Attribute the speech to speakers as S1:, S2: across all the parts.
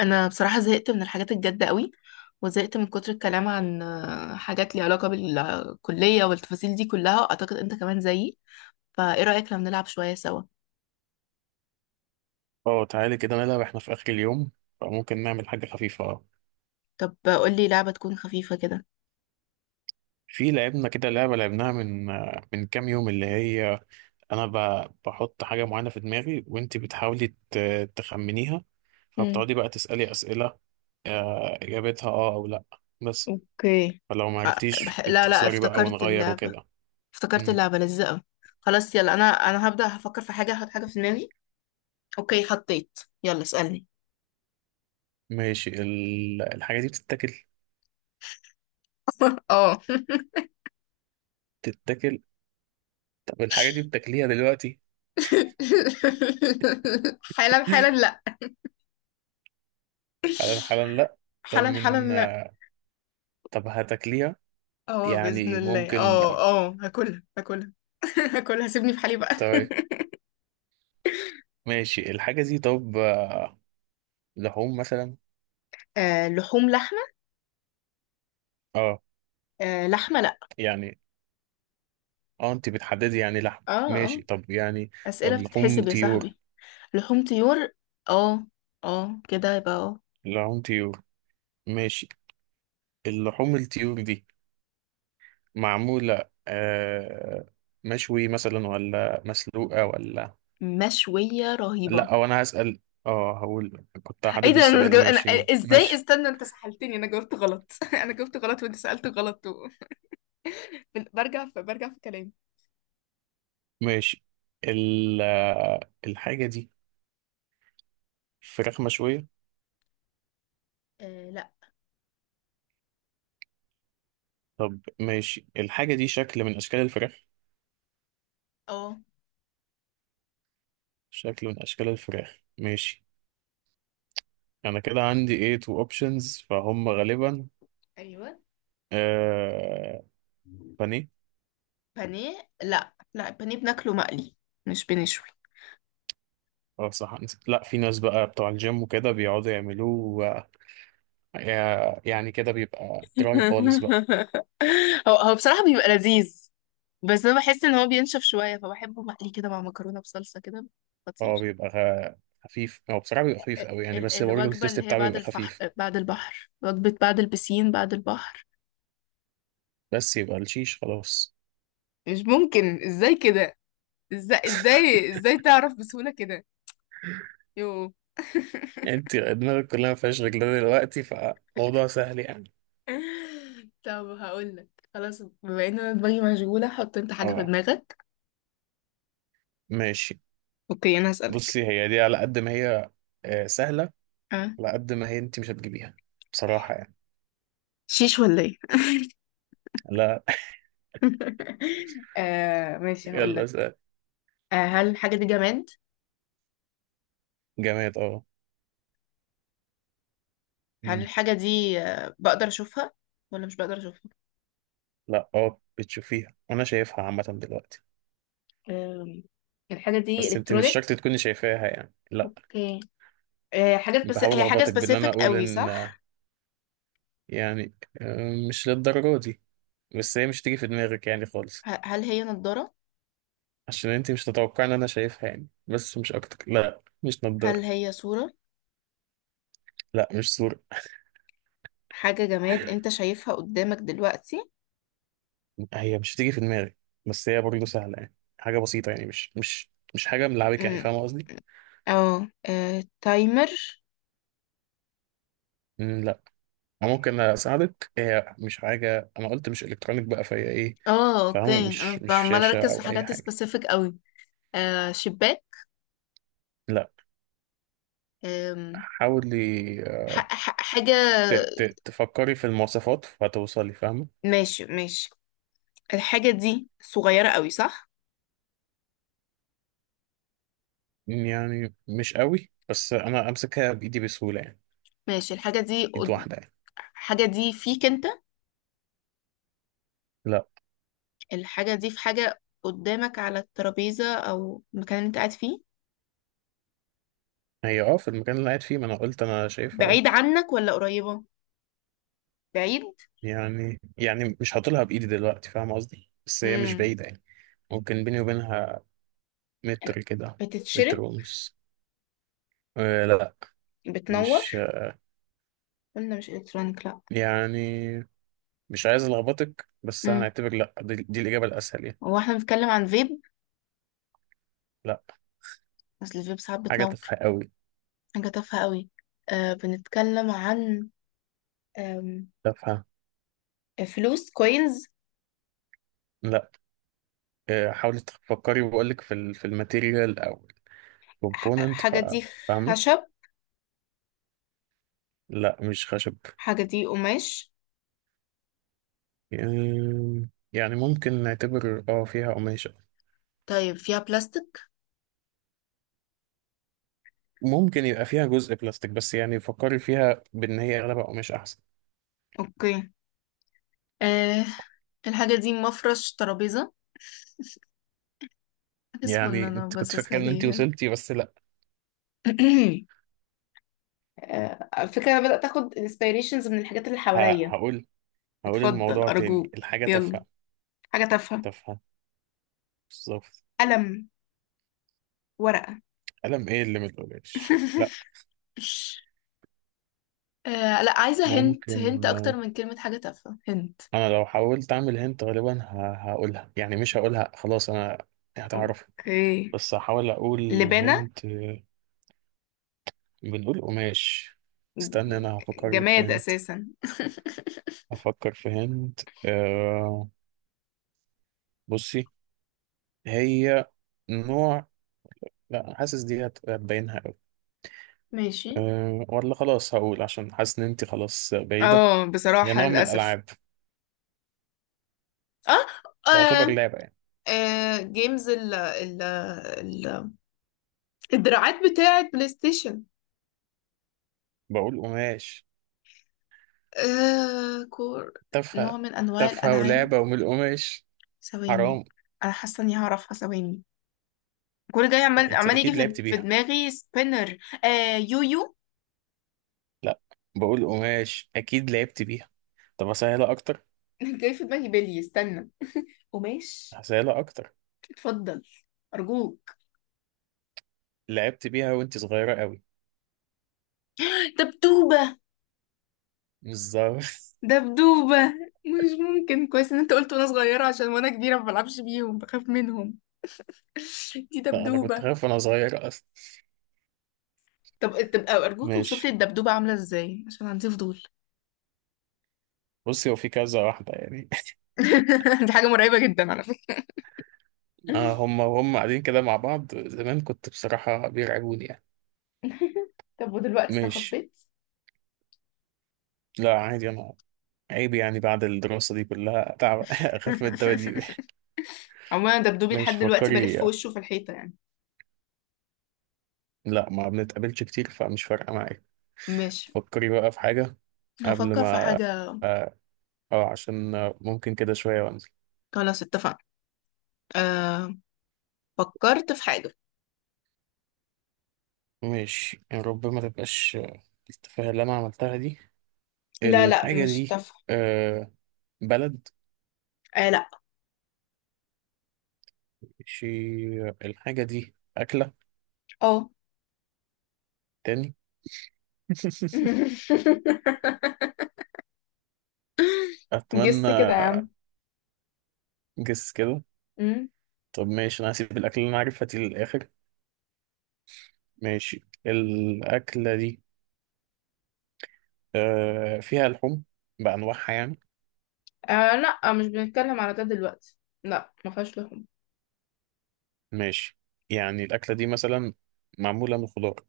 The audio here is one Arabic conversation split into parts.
S1: انا بصراحه زهقت من الحاجات الجد قوي، وزهقت من كتر الكلام عن حاجات ليها علاقه بالكليه والتفاصيل دي كلها. اعتقد انت كمان زيي، فايه رايك لو نلعب شويه سوا؟
S2: اه، تعالي كده نلعب احنا في اخر اليوم. فممكن نعمل حاجه خفيفه.
S1: طب قول لي لعبه تكون خفيفه كده.
S2: في لعبنا كده لعبه لعبناها من كام يوم، اللي هي انا بحط حاجه معينه في دماغي، وانت بتحاولي تخمنيها.
S1: امم
S2: فبتقعدي بقى تسالي اسئله، اجابتها اه او لا بس.
S1: اوكي.
S2: فلو ما
S1: خ...
S2: عرفتيش
S1: لا لا،
S2: بتخسري بقى،
S1: افتكرت
S2: ونغير
S1: اللعبه.
S2: وكده.
S1: افتكرت
S2: مم.
S1: اللعبه لذيذه قوي. خلاص يلا انا هبدا. هفكر في حاجه، هحط حاجه في دماغي. اوكي حطيت، يلا اسالني.
S2: ماشي، الحاجه دي بتتاكل؟
S1: اه.
S2: بتتاكل. طب الحاجه دي بتاكليها دلوقتي؟
S1: حالا حالا لا.
S2: حالا حالا لا. طب
S1: حالا
S2: من
S1: حالا.
S2: طب هتاكليها؟
S1: اه بإذن
S2: يعني
S1: الله
S2: ممكن؟
S1: اه. اه هاكلها هاكلها. هاكلها، سيبني في حالي بقى.
S2: طيب، ماشي، الحاجة دي طب لحوم مثلا؟
S1: آه لحوم، لحمة.
S2: اه.
S1: آه لحمة لأ.
S2: يعني اه انت بتحددي يعني لحم،
S1: اه اه.
S2: ماشي، طب يعني
S1: أسئلة
S2: طب لحوم
S1: بتتحسب يا
S2: طيور؟
S1: صاحبي. لحوم طيور. اه اه كده، يبقى اه.
S2: لحوم طيور، ماشي. اللحوم الطيور دي معمولة مشوي مثلا ولا مسلوقة ولا؟
S1: مشوية رهيبة.
S2: لا وانا هسأل. اه هقول كنت
S1: ايه
S2: هحدد
S1: ده؟
S2: السؤال،
S1: انا
S2: ماشي
S1: ازاي؟
S2: ماشي.
S1: استنى، انت سحلتني، انا جاوبت غلط. انا جاوبت غلط وانت سألت غلط. برجع في كلامي.
S2: ماشي، ال... آه، الحاجة دي فراخ مشوية؟
S1: آه لا.
S2: طب ماشي، الحاجة دي شكل من أشكال الفراخ؟
S1: اه
S2: شكل من أشكال الفراخ، ماشي. أنا كده عندي إيه تو أوبشنز فهم غالبا.
S1: ايوه.
S2: آه بانيه.
S1: بانيه؟ لا لا، البانيه بناكله مقلي، مش بنشوي.
S2: أه صح، نسيت. لا في ناس بقى بتوع الجيم وكده بيقعدوا يعملوه. يعني كده بيبقى دراي خالص بقى.
S1: هو بصراحة بيبقى لذيذ. بس أنا بحس إن هو بينشف شوية، فبحبه مقلي كده مع مكرونة بصلصة كده. خطير.
S2: هو بيبقى خفيف، هو بصراحة بيبقى خفيف قوي يعني، بس برضه
S1: الوجبة
S2: التيست
S1: اللي هي
S2: بتاعه
S1: بعد
S2: بيبقى خفيف.
S1: بعد البحر، وجبة بعد البسين بعد البحر.
S2: بس يبقى الشيش خلاص.
S1: مش ممكن، ازاي كده؟ ازاي ازاي ازاي تعرف بسهولة كده؟ يو.
S2: انت دماغك كلها ما فيهاش غير ده دلوقتي فموضوع سهل يعني.
S1: طب هقولك. خلاص، بما ان انا دماغي مشغولة، حط انت حاجة في
S2: اه
S1: دماغك.
S2: ماشي.
S1: اوكي انا هسألك.
S2: بصي هي دي على قد ما هي سهلة،
S1: أه.
S2: على قد ما هي انت مش هتجيبيها بصراحة يعني.
S1: شيش ولا ايه؟
S2: لا.
S1: آه ماشي،
S2: يلا
S1: هقولك.
S2: سهل.
S1: هل الحاجة دي جماد؟
S2: جماد اه.
S1: هل
S2: مم.
S1: الحاجة دي بقدر أشوفها ولا مش بقدر أشوفها؟
S2: لا اه بتشوفيها، انا شايفها عامة دلوقتي.
S1: أم، الحاجة دي
S2: بس انت مش شرط
S1: إلكترونيك؟
S2: تكوني شايفاها يعني، لا.
S1: اوكي. حاجات، بس
S2: بحاول
S1: هي حاجة
S2: اخبطك بان انا
S1: سبيسيفيك
S2: اقول
S1: قوي
S2: ان
S1: صح؟
S2: يعني مش للدرجة دي، بس هي مش تيجي في دماغك يعني خالص.
S1: هل هي نضارة؟
S2: عشان انت مش تتوقع ان انا شايفها يعني، بس مش اكتر، لا مش
S1: هل
S2: نضارة.
S1: هي صورة؟
S2: لا مش صورة.
S1: حاجة جماد أنت شايفها قدامك دلوقتي؟
S2: هي مش هتيجي في دماغي، بس هي برضه سهلة يعني، حاجة بسيطة يعني، مش حاجة ملعبكة يعني،
S1: أمم،
S2: فاهم قصدي؟
S1: اه تايمر؟
S2: مم، لا. أنا ممكن أساعدك، هي مش حاجة، أنا قلت مش إلكترونيك بقى فهي إيه.
S1: اه
S2: فاهمة
S1: اوكي،
S2: مش
S1: انا
S2: مش
S1: عمالة
S2: شاشة
S1: اركز في
S2: أو أي
S1: حاجات
S2: حاجة،
S1: سبيسيفيك قوي. شباك؟
S2: لا.
S1: آم،
S2: حاولي
S1: حاجة.
S2: تفكري في المواصفات فهتوصلي، فاهمة؟
S1: ماشي ماشي. الحاجة دي صغيرة قوي صح؟
S2: مم، يعني مش قوي، بس أنا أمسكها بإيدي بسهولة يعني،
S1: ماشي،
S2: إيد واحدة يعني.
S1: الحاجة دي فيك انت؟
S2: لا.
S1: الحاجة دي في حاجة قدامك على الترابيزة أو المكان اللي انت قاعد فيه؟
S2: هي أه في المكان اللي قاعد فيه، ما أنا قلت أنا شايفها أه.
S1: بعيد عنك ولا قريبة؟ بعيد.
S2: يعني مش هطولها بإيدي دلوقتي، فاهم قصدي، بس هي مش
S1: مم.
S2: بعيدة يعني، ممكن بيني وبينها متر كده، متر
S1: بتتشرب؟
S2: ونص. آه لا
S1: بتنور؟
S2: مش
S1: قلنا مش الكترونيك لا.
S2: يعني. مش عايز ألخبطك بس
S1: امم
S2: هنعتبر لا، دي الإجابة الأسهل يعني.
S1: هو احنا بنتكلم عن فيب؟
S2: لا.
S1: اصل الفيب ساعات
S2: حاجة
S1: بتنور.
S2: تافهة قوي.
S1: حاجة تافهة قوي. آه بنتكلم عن آم،
S2: تافهة.
S1: فلوس كوينز؟
S2: لا. آه حاولي تفكري، وبقولك في في الماتيريال أو الكومبوننت،
S1: حاجة دي
S2: فاهمة؟
S1: خشب؟
S2: لا مش خشب.
S1: حاجة دي قماش؟
S2: آم، يعني ممكن نعتبر اه فيها قماش.
S1: طيب فيها بلاستيك؟
S2: ممكن يبقى فيها جزء بلاستيك، بس يعني فكري فيها بان هي اغلبها قماش احسن.
S1: اوكي. آه الحاجة دي مفرش ترابيزة، حاجة
S2: يعني
S1: صغننة
S2: انت كنت
S1: باصص
S2: فاكره ان انت
S1: عليها.
S2: وصلتي، بس لا.
S1: آه، على فكرة أنا بدأت أخد inspirations من الحاجات اللي حواليا.
S2: هقول، هقول
S1: اتفضل
S2: الموضوع تاني،
S1: أرجوك
S2: الحاجه
S1: يلا.
S2: تافهه.
S1: حاجة تافهة.
S2: تافهه بالظبط.
S1: قلم. ورقة.
S2: قلم ايه اللي من القماش، لا.
S1: آه لا، عايزة هنت هنت
S2: ممكن
S1: أكتر من كلمة حاجة تافهة. هنت.
S2: انا لو حاولت اعمل هنت غالبا هقولها يعني، مش هقولها، خلاص انا هتعرف.
S1: اوكي.
S2: بس هحاول اقول
S1: لبانة.
S2: هنت بنقول قماش. استنى انا هفكر لك في
S1: جماد
S2: هنت.
S1: أساسا.
S2: هفكر في هنت. أه. بصي، هي نوع، لا حاسس دي هتبينها قوي.
S1: ماشي.
S2: أه ولا خلاص، هقول عشان حاسس ان انت خلاص بعيدة.
S1: اه
S2: هي
S1: بصراحة
S2: نوع من
S1: للأسف.
S2: الالعاب.
S1: اه،
S2: تعتبر
S1: آه.
S2: لعبة يعني.
S1: آه. جيمز الدراعات بتاعة بلاي ستيشن.
S2: بقول قماش.
S1: آه كور. نوع
S2: تافهة.
S1: من أنواع
S2: تافهة
S1: الألعاب.
S2: ولعبة ومن القماش.
S1: ثواني.
S2: حرام.
S1: أنا حاسة إني هعرفها، ثواني. كل جاي،
S2: لا
S1: عمال
S2: انت
S1: عمال يجي
S2: اكيد
S1: في
S2: لعبت
S1: في
S2: بيها.
S1: دماغي سبينر. آه يويو.
S2: لا بقول قماش اكيد لعبت بيها. طب اسهلها اكتر.
S1: جاي في دماغي بلي. استنى. قماش.
S2: اسهلها اكتر.
S1: اتفضل أرجوك.
S2: لعبت بيها وانت صغيرة قوي.
S1: دبدوبة.
S2: بالظبط.
S1: دبدوبة. مش ممكن، كويس إن أنت قلت وأنا صغيرة، عشان وأنا كبيرة ما بلعبش بيهم، بخاف منهم. دي
S2: لا انا كنت
S1: دبدوبة.
S2: خايف وانا صغير اصلا.
S1: طب طب أرجوك،
S2: ماشي،
S1: اوصفلي الدبدوبة عاملة إزاي عشان عندي فضول.
S2: بصي هو في كذا واحدة يعني.
S1: دي حاجة مرعبة جدا على فكرة.
S2: آه هم وهم قاعدين كده مع بعض، زمان كنت بصراحة بيرعبوني يعني.
S1: طب ودلوقتي
S2: ماشي.
S1: تخطيت؟
S2: لا عادي أنا. عيب يعني بعد الدراسة دي كلها تعب أخاف من الدواديب
S1: عموما أنا دبدوبي لحد
S2: ماشي
S1: دلوقتي
S2: فكري.
S1: بلف وشه في الحيطة يعني.
S2: لا ما بنتقابلش كتير فمش فارقة معايا.
S1: ماشي،
S2: فكري بقى في حاجة قبل
S1: هفكر في
S2: ما.
S1: حاجة.
S2: اه عشان ممكن كده شوية وانزل.
S1: خلاص اتفقنا. أه... فكرت في حاجة.
S2: ماشي يا رب ما تبقاش التفاهة اللي أنا عملتها دي.
S1: لا لا
S2: الحاجة
S1: مش
S2: دي
S1: تافهة.
S2: آه بلد؟
S1: أه لا.
S2: ماشي، الحاجة دي أكلة
S1: اه.
S2: تاني؟ اتمنى.
S1: جس كده يا عم.
S2: جس كده.
S1: أمم.
S2: طب ماشي، انا هسيب الاكل اللي انا عارفها دي للاخر. ماشي الاكله دي آه فيها لحوم بانواعها يعني؟
S1: أه لا، مش بنتكلم على ده دلوقتي. لا ما فيهاش لحوم.
S2: ماشي. يعني الاكله دي مثلا معموله من خضار؟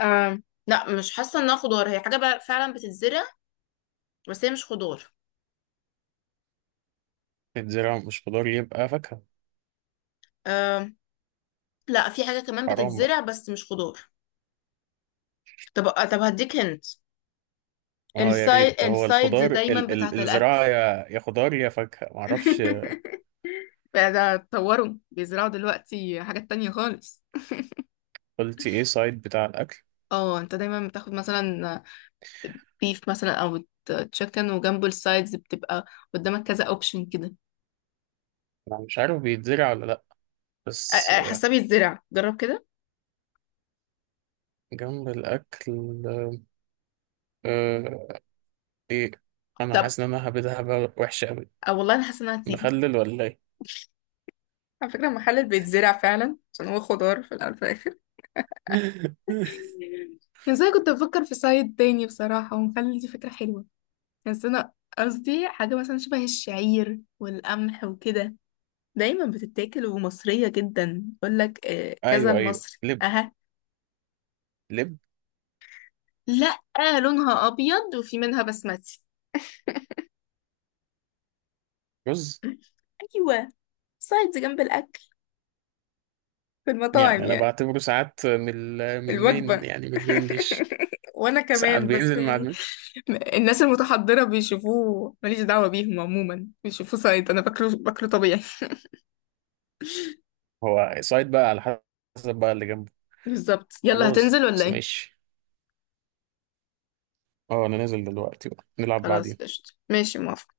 S1: أه لا، مش حاسة انها خضار، هي حاجة بقى فعلا بتتزرع، بس هي مش خضار.
S2: الزراعه مش خضار يبقى فاكهه.
S1: آم، لا، في حاجة كمان
S2: حرام بقى.
S1: بتتزرع بس مش خضار. طب طب هديك هنت.
S2: اه يا
S1: السايد،
S2: ريت، هو
S1: السايدز
S2: الخضار
S1: دايما
S2: ال
S1: بتاعت الأكل.
S2: الزراعه يا خضار يا فاكهه معرفش.
S1: بقى ده اتطوروا بيزرعوا دلوقتي حاجات تانية خالص.
S2: قلتي ايه سايد بتاع الاكل؟
S1: اه، انت دايما بتاخد مثلا بيف مثلا او تشيكن، وجنبه السايدز بتبقى قدامك كذا اوبشن كده.
S2: انا مش عارف بيتزرع ولا لا، بس
S1: حاسة بيتزرع، جرب كده.
S2: جنب الاكل آه، ايه، انا
S1: طب.
S2: حاسس ان انا هبدها بقى وحشه قوي.
S1: أه والله انا حاسة انها هتيجي.
S2: مخلل ولا ايه؟
S1: على فكرة المحل بيتزرع فعلا، عشان هو خضار في الأول وفي الآخر. ازاي كنت بفكر في سايد تاني بصراحة، ومخلي دي فكرة حلوة. بس انا قصدي حاجة مثلا شبه الشعير والقمح وكده، دايما بتتاكل ومصرية جدا. يقولك كذا
S2: ايوه ايوه
S1: المصري
S2: لب.
S1: اها.
S2: لب.
S1: لا، لونها ابيض وفي منها بسمتي.
S2: رز.
S1: ايوه. سايدز جنب الاكل في المطاعم
S2: يعني انا
S1: يعني.
S2: بعتبره ساعات من من المين،
S1: الوجبة.
S2: يعني من المين ديش.
S1: وانا
S2: ساعات
S1: كمان، بس
S2: بينزل مع
S1: يعني
S2: المين.
S1: الناس المتحضرة بيشوفوه، ماليش دعوة بيهم، عموما بيشوفوه سايد، انا باكله باكله طبيعي.
S2: هو سايد بقى على حسب بقى اللي جنبه.
S1: بالظبط. يلا
S2: خلاص،
S1: هتنزل ولا ايه؟
S2: ماشي، اه انا نازل دلوقتي بقى نلعب
S1: خلاص
S2: بعدين.
S1: قشطة، ماشي، موافقة.